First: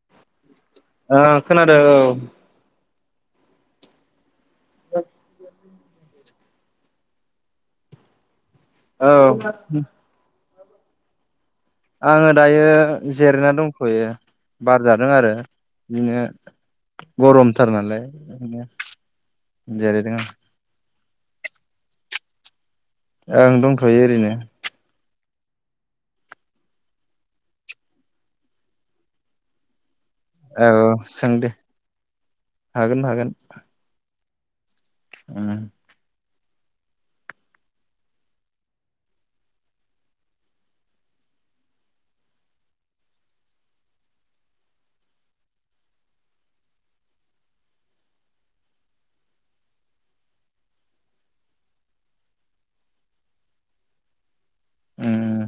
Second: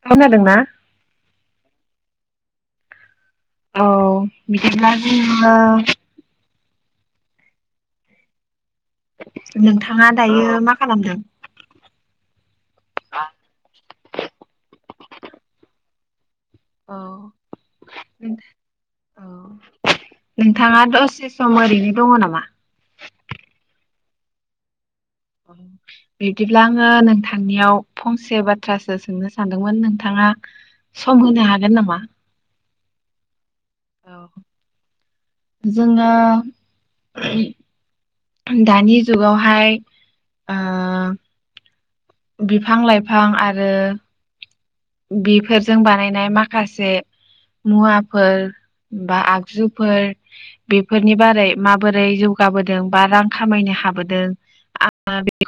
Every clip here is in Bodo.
औ खोनादोंना खोनादों औ औ बिदिब्ला जोङो [unintelligible] औ नोंथाङा दायो मा खालामदों आङो दायो जिरायना दं थयो बार जादों आरो बिदिनो औ गरमथार नालाय बिदिनो नोंथां औ जिरायदों आं नोंथाङा दसे स सम ओरैनो दङ नामा ओं दंथ'यो ओरैनो औ बिब्दिब्ला आङो नोंथांनियाव फंसे बाथ्रासो सोंनो सानदोंमोन नों नोंथाङा औ औ सम सों होनो हागोन नामा ओ औ जोङो दानि जुगावहाय बिफां लाइफां आरो बेफोरजों बानायनाय माखासे मुवाफोर बा आगजुफोर बेफोरनि बारै माबोरै जौगाबोदों बा रां खामायनो हाबोदों आ बे उम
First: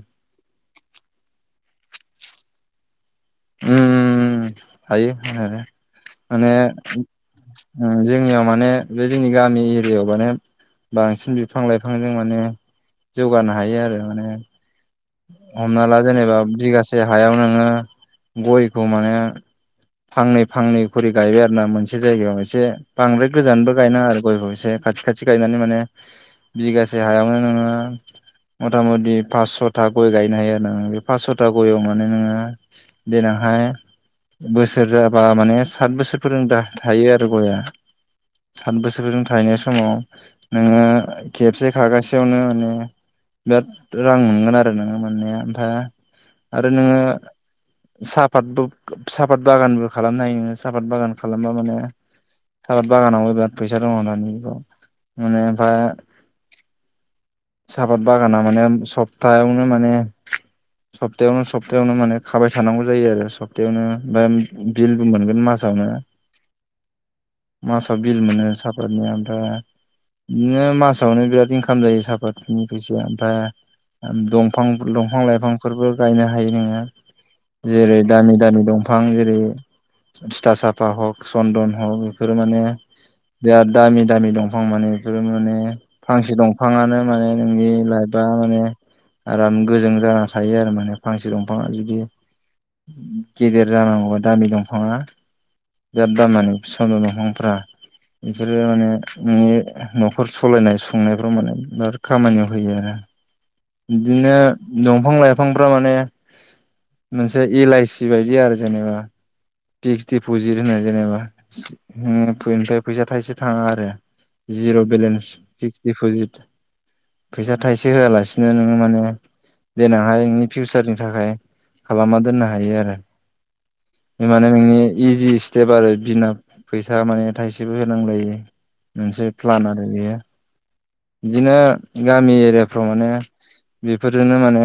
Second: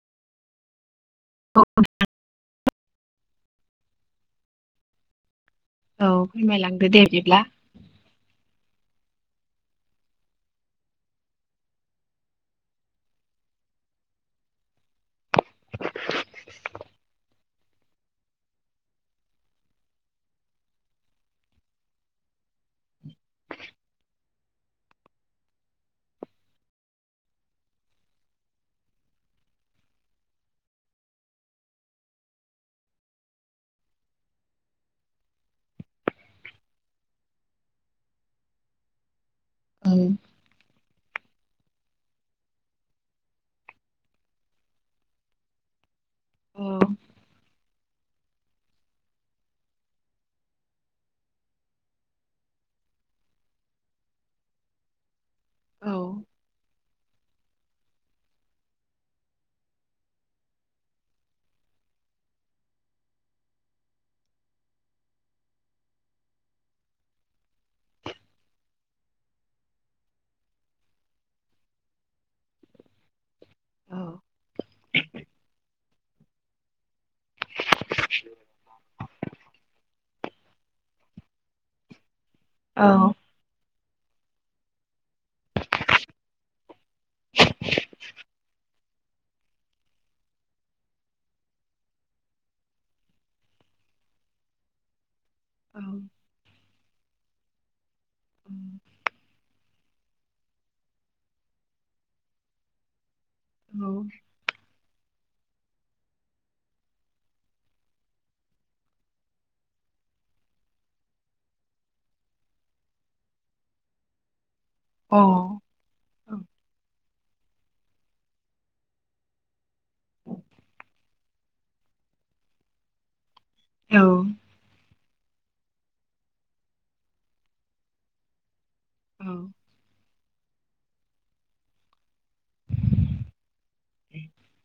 [unintelligible] उम हायो हानायालाय। औ माने फोरमायलांदो दे बिदिब्ला जोंनियाव मा माने बे जोंनि गामि एरियायाव माने बांसिन बिफां लाइफांजों माने जौगानो हायो आरो माने। हमना ला जेनेबा बिगासे हायाव नोङो गयखौ माने फांनै फांनै खरि गायबाय आरोना मोनसे जायगायाव एसे बांद्राय गोजानबो गायनाङा आरो गयखौ एसे खाथि खाथि गायनानै माने बिगासे हायावनो नोङो मथा मथि पास स' था गय गायनो हायो आरोना, बे पास स'था गयआव माने नोङो देनांहाय बोसोर जाबा माने साथ बोसोरफोरजों थायो आरो गया साथ बोसोरजों थायनाय औ समाव नोङो खेबसे खागासेयावनो माने बिराद रां मोनगोन आ रो नोङो मोननाया, ओमफाय औ आरो नोङो सापातबो सापात बागानबो खालामनो हायो नोङो सापात बागान खालामबा माने साफात बागानाव बिराद फैसा दङ दानि जुगाव। माने ओमफाय औ सापात बागाना माने स सप्तायावनो माने सप्तायावनो, सप्तायावनो माने खाबाय थानांगौ जायो आरो सप्तायावनो बा बिलबो मोनगोन मासावनो मासाव बिल मोनो सापातनि ओमफ्राय बिदिनो मासावनो बिराद इनकाम जायो सापातनि फैसाया ओमफ्राय बेफोरबो गायनो हायो नोङो जेरै दामि दामि दंफां जेरै थिथा साफा हक चन्दन हक बेफोर माने औ बिराद दामि दामि दंफां माने बेफोरो माने फांसे दंफाङानो माने नोंनि लाइफआ माने आराम गोजों जाना थायो आरो माने फांसे दंफाङा जुदि गेदेर जानांगौबा दामि दंफाङा औ बिराद‌ दाम माने चन्दन दंफांफ्रा बिसोरो माने नोंनि न'खर सलायनाय, संनायफ्राव माने बिराद खामानियाव होयो आरो। बिदिनो दंफां लाइ फांफ्रा माने मोनसे एल आइ सि बायदि आरो जेनेबा फिक्स दिप'जिट होननाय जेनेबा बेनिफ्राय फैसा थाइसे थाङा आरो। जिर' बेलेन्स फिक्स दिप'जिट। फैसा थाइसे होआलासे बिनो नोङो माने देनांहाय नोंनि फिउसारनि थाखाय खालामना दोननो हायो आरो। औ बे माने नोंनि इजि स्टेप आरो बिना फैसा माने थाइसेबो होनांलायै। मोनसे प्लान आरो बेयो। बिदिनो गामि एरियाफ्राव माने [inaudible] बेफोरजोंनो माने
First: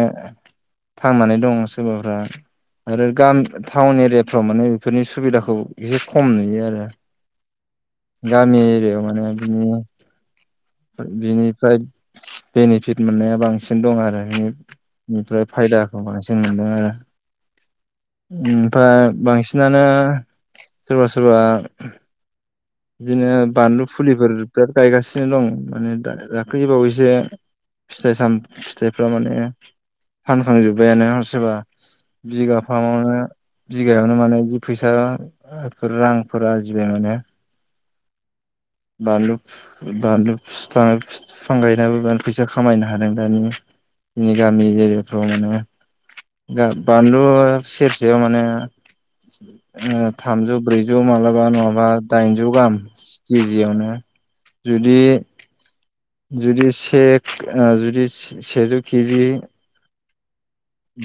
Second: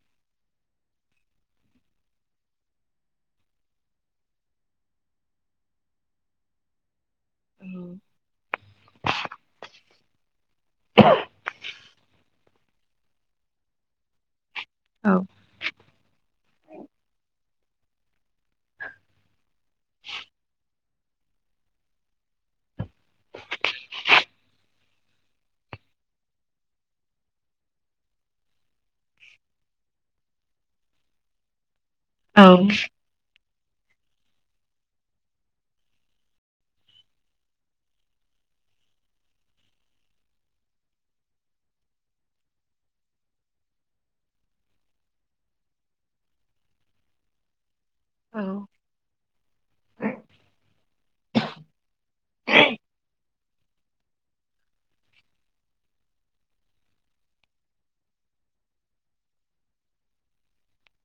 थांनानै दं सोरबाफ्रा आरो गाम टाउन एरियाफ्राव माने बेफोरनि सुबिदाखौ एसे खम नुयो आरो। गामि एरियाआव माने बिनि बिनिफ्राय बेनिफिट मोननाया बां सिन दं आरो बिनि फ्राय फायदा। बांसिन मोनदों आरो ओमफ्राय बांसिनानो सोरबा सोरबा बिदिनो बानलु फुलिफोर बिराद गायगासिनो दं माने दा दाख्लैबावैसो फिथाइ साम फिथाइफ्रा माने फानखांजोब्बायानो ह सोरबा औ बिगाफा मा बिगायावनो माने जि फैसाफोर रांफोर आरजिबाय माने। बानलु बानलु फिथा फिफां गायनाबो बेराद फैसा खामायनो हादों दानि जोंनि गामि एरियाफ्राव माने। दा बानलु सेरसेयाव माने ओ थामजौ, ब्रैजौ माला बा नङाबा दाइनजौ गाहाम केजियावनो। जुदि जुदि सेख ओम जुदि सेजौ केजि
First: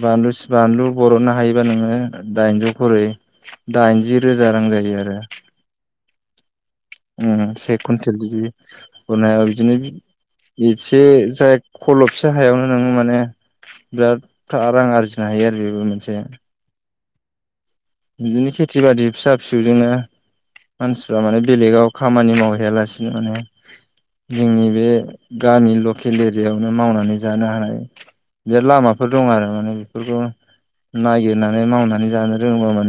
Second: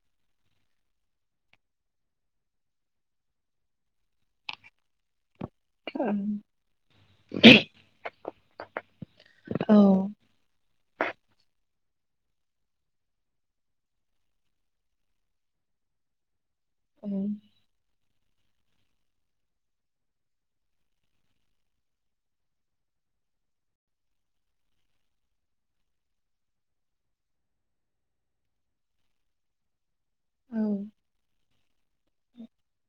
बानलु सि बानलु बरननो हायोबा नोङो दाइनजौ खरै दाइनजि रोजा रां जायो आरो। ओं। उम से खुनथेल बिदि बुनायाव औ बिदिनो एसे जाय खलबसे हायावनो नोङो माने बिराद रां खा आरजिनो हायो आरो बेबो मोनसे। औ। बिदिनो खेथि बादि फिसा फिसौजोंनो मानसिफ्रा माने बेलेगाव खामानि मावहैयालासिनो माने जोंनि बे गामि लकेल एरियायावनो मावनानै जानो हानाय बिराद लामाफोर दं आरो माने बेफोरखौ औ नागिरनानै मावनानै जानो रोङोबा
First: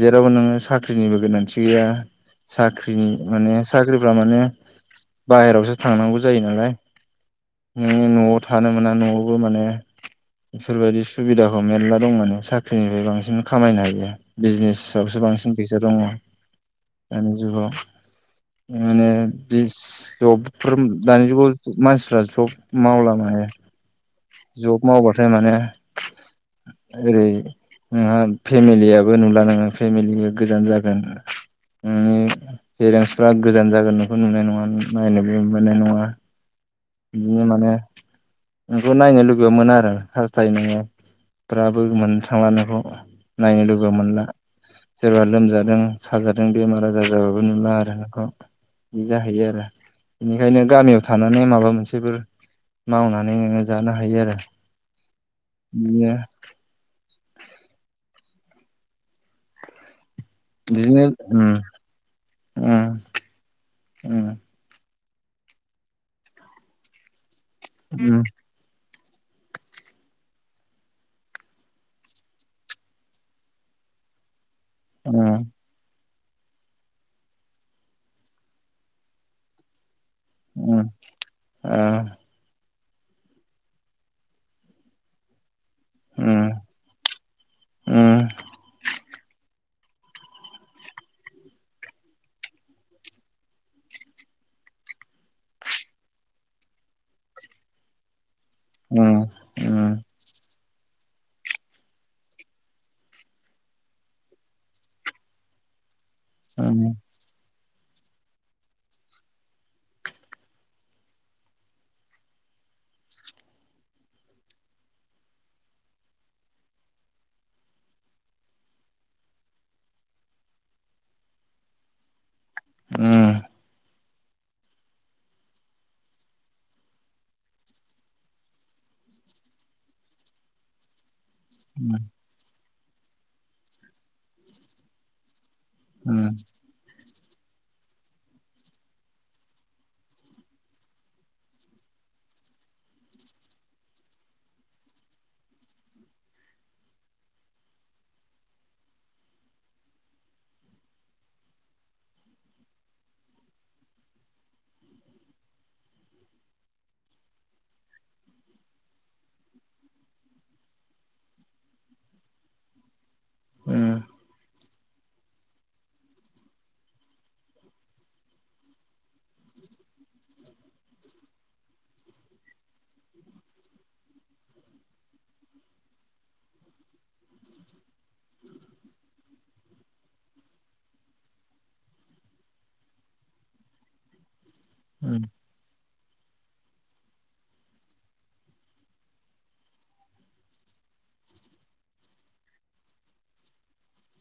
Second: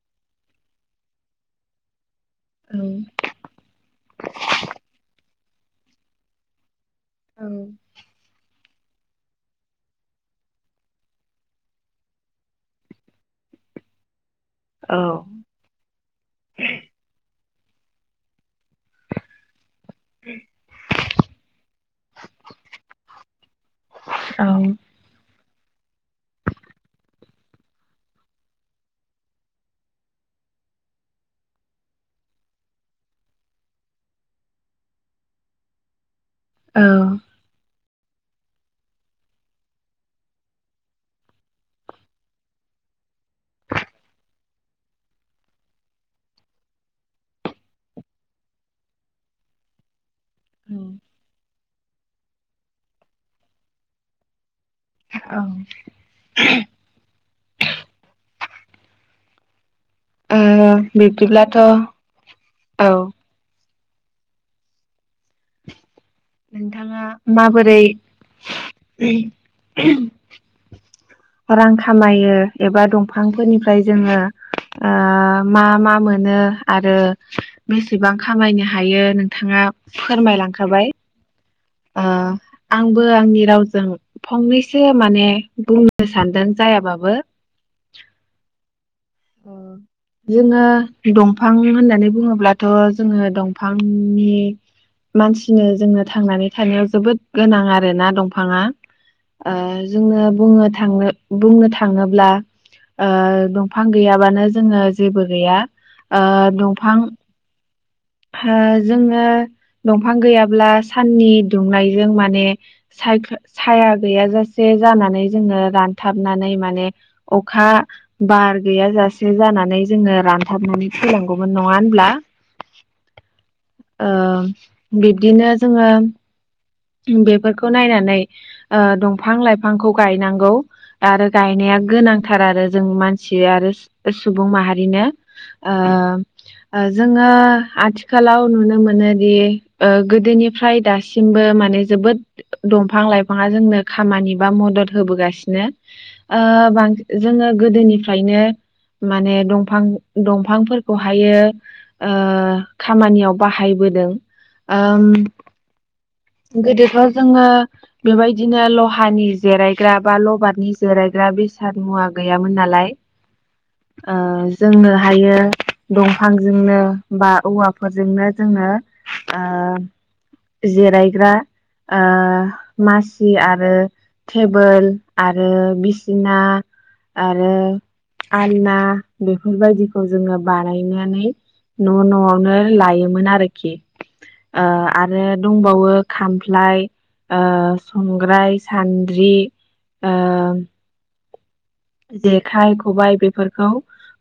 जेरावबो नोङो साख्रिनिबो गोनांथि गैया। औ साख्रिनि माने साख्रिफ्रा माने बाहेरायावसो थांनांगौ जायो नालाय औ नों न'आव थानो मोना न'आवबो माने बेफोरबायदि सुबिदाखौ मेरला दं माने साख्रिनिफ्राय बांसिन खामायनो हायो। [inaudible] औ बिजनेसावसो बांसिन फैसा दङ दानि जुगाव। माने बि जबफोर दानि जुगाव मानसिफ्रा जब मावला माने। औ जब मावबाथाय माने ओरै [inaudible] फेमिलियाबो नुला नोङो फेमिलिबो गोजान जागोन। नोंनि पेरेन्टसफ्रा गोजान जागोन नोंखौ नुनाय नङा नायनोबो मोननाय नङा। औ बियो माने नोंखौ नायनो लुबै मोना आरो हास्थाय नोङो ब्राबो मोननो थांला नोंखौ नायनो लुगैबाबो मोनला सोरबा लोमजादों साजादों बेमार आजार जाबाबो नुला आरो नोंखौ बिदि जाहैयो आरो। बेनिखायनो गामियाव थानानै माबा मोन सेफोर मावनानै नोङो जानो हायो आरो। बिदिनो औ। ओह बिदिनो बिब्दिब्लाथ' उम औ। उम। नोंथाङा माबोरै उम [inaudible] रां खामायो एबा दंफांफोरनिफ्राय जोङो ओह मा मा मोन मोन आरो बेसेबां खामायनो हायो नोंथाङा उम उम ओ फोरमायलांखाबाय। आह। आंबो आंनि रावजों फंनैसो माने बुंनो उम सानदों जायाबाबो उम उम ओ जोङो दंफां होननानै बुङोब्लाथ जोङो दंफांनि मानसिनो जोङो थांनानै थानायाव जोबोद गोनां आरोना दंफां फाङा उम ओ‌ जोङो बुंनो‌ थाङोबा थांनो बुंनो थाङोब्ला ओ बिफां गैयाबानो जोङो जेबो गैया ओ दंफां ओ‌ जोङो दंफां गैयाब्ला साननि दुंनायजों माने साया गैयाजासे जानानै जोङो रानथाबनानै माने अखा बार गैयाजासे जानानै जोङो रानथाबनानै थैलांगौमोन नङा होनब्ला? उम। ओ बिब्दिनो जोङो बेफोरखौ नायनानै ओ‌ दंफां लाइफांखौ गायनांगौ आरो गायनाया गोनांथार आरो जों मानसि आरो सु सुबुं माहारिनो ओम उम ओ जों जोङो आथिखालाव नुनो मोनोदि ओ गोदोनिफ्राय दासिमबो माने बे जोबोद दंफां लाइफाङा जोंनो खामानि बा मदद होबोगासिनो ओ बांसिन जोङो गोदोनिफ्रायनो माने दंफां दंफां‌ फोरखौहायो खामानियाव बाहायबोदों ओम गोदोथ जोङो बेबायदिनो लहानि जिरायग्रा बा लबारनि जिरायग्रा बेसाद मुवा गैयामोन नालाय आज जोंनो हायो दंफांजोंनो बा औवाफोरजोंनो जोंनो ओ जेरै ग्रा ओ मासि आरो थेबोल आरो बिसिना आरो आलना बेफोरबायदिखौ जोङो बानायनानै न' न' आवनो लायोमोन आरोखि ओ‌ आरो दंबावो खामफ्लाय ओ‌ संग्राय सान्द्रि ओ जेखाइ खबाइ बेफोरखौ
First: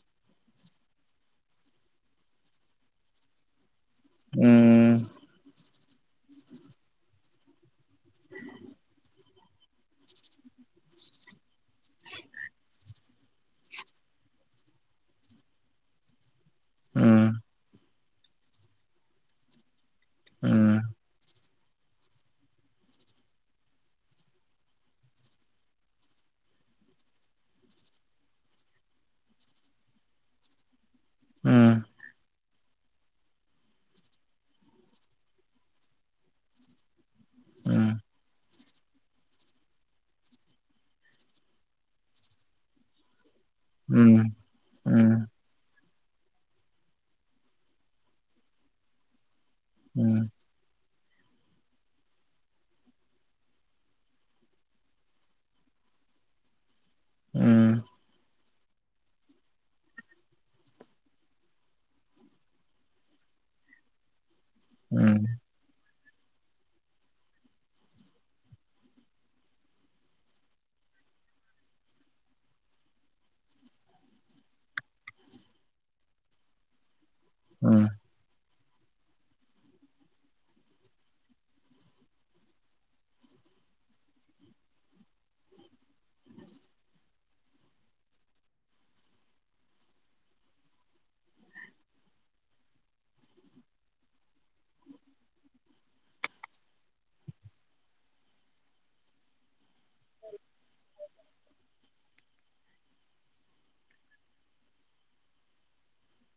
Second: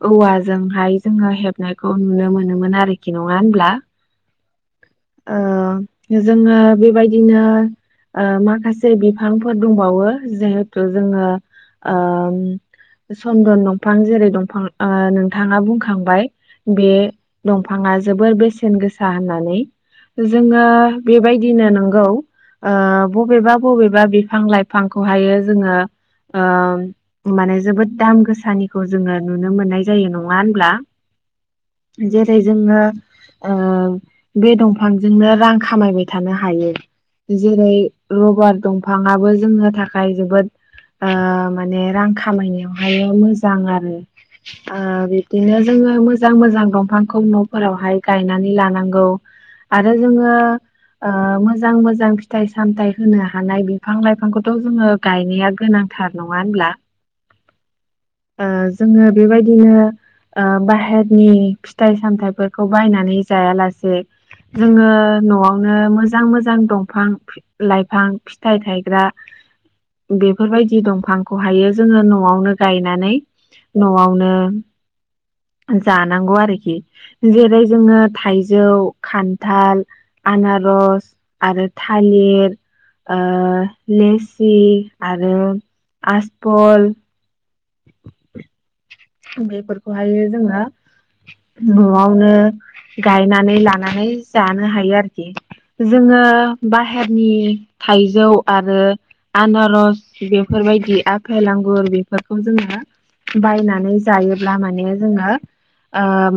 औवाजोंहाय जोङो हेबनायखौ नुनो मोनोमोन आरोखि नङा होनब्ला ओ जोङो बेबायदिनो ओ माखासे बिफांफोर दंबावो जिहेथु जोङो सन्दन दंफां जेरै दंफां ओ‌ नोंथाङा बुंखांबाय बे दंफाङा जोबोर बेसेन गोसा होननानै जोङो बेबायदिनो नंगौ ओ बबेबा बबेबा बिफां लाइफांखौहायो जोङो ओ माने जोबोद दाम गोसानिखौ जोङो नुनो मोननाय जायो नङा होनब्ला। जेरै जोङो ओ बे दंफांजोंनो रां खामायबाय थानो हायो। जेरै रबार दंफाङाबो जोंनो थाखाय जोबोद ओ माने रां खामायनायावहाय मोजां आरो ओ बिबदिनो जोङो मोजां-मोजां दंफांखौ नफोरावहाय गायनानै लानांगौ आरो जोङो ओ मोजां- मोजां फिथाइ सामथाइ होनो हानाय बिफां लाइफांखौथ जोङो गायनाया गोनांथार नङा होनब्ला? उम। ओ जोङो बेबायदिनो ओ बाहेरनि फिथाइ सामथाइफोरखौ बायनानै जायालासे जोङो नआवनो मोजां मोजां मोजां दंफां लाइफां फिथाइ थायग्रा बेफोरबायदि दंफांखौ हायो जोङो नआवनो गायनानै नआवनो जानांगौ आरोखि जेरै जोङो थाइजौ जौ खान्थाल आनारस आरो थालिर ओ लेसि आरो आ बल बेफोरखौहाय जोङो नआवनो गायनानै लानानै जानो हायो आरोखि जोङो बाहेरनि थाइजौ आरो आनारस बेफोरबायदि आफेल आंगुर बेफोरखौ खौ जोङो बायनानै जायोब्ला माने जोङो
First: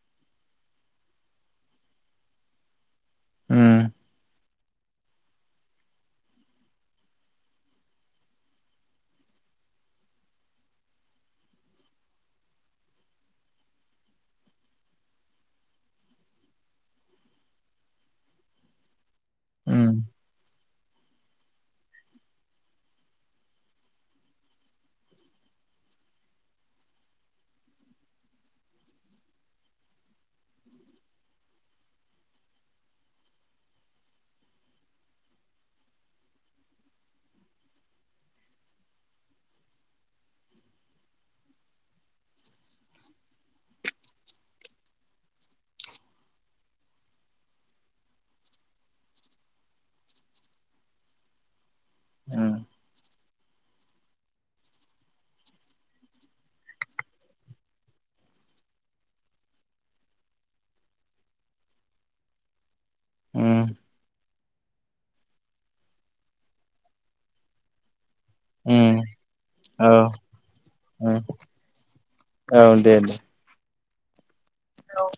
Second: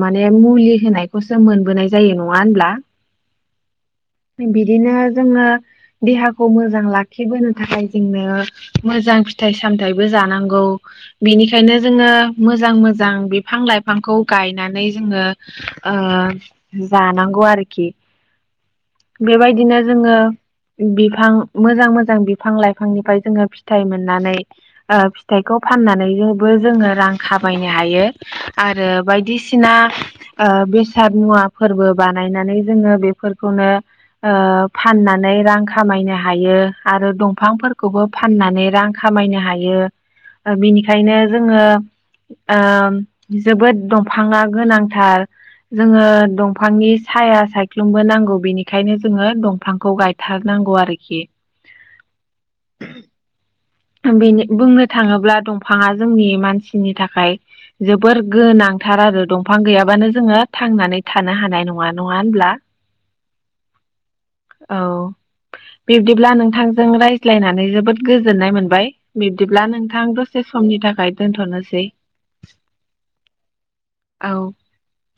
माने मुलि होनायखौसो मोनबोनाय जायो नङा होनब्ला? उम बिदिनो जोङो देहाखौ मोजां लाखिबोनो थाखाय जोंनो मोजां फिथाइ सामथायाइबो जानांगौ। बिनिखायनो जोङो मोजां मोजां बिफां लाइफांखौ गायनानै जोङो ओ जानांगौ आरोखि बेबायदिनो जोङो बिफां मोजां मोजां बिफां-लाइफांनिफ्राय जोङो फिथाइ मोननानै ओ फिथाइ खौ फाननानैबो जोङो रां खामायनो हायो आरो बायदिसिना ओ बेसाद मुवाफोरबो बानायनानै जोङो बेफोरखौनो ओ फाननानै रां खामायनो हायो आरो दंफांफोरखौबो फाननानै रां खामायनो हायो। ओ बिनिखायनो जोङो ओ जोबोद दंफाङा गोनांथार जोङो दंफांनि साया सायख्लुमबो नांगौ बेनिखायनो जोङो दंफांखौ गायथारनांगौ आरोखि बेनि बुंनो थाङोब्ला दंफाङा जोंनि मानसिनि थाखाय जोबोर गोनांथार आरो दंफां गैयाबानो जोङो थांनानै थानो हानाय नङा नङा होनब्ला? उ औ बिब्दिब्ला नोंथांजों रायज्लायनानै जोबोद गोजोन बिब्दिब्ला नोंथां दसे समनि थाखाय दोनथ'नोसै औ औ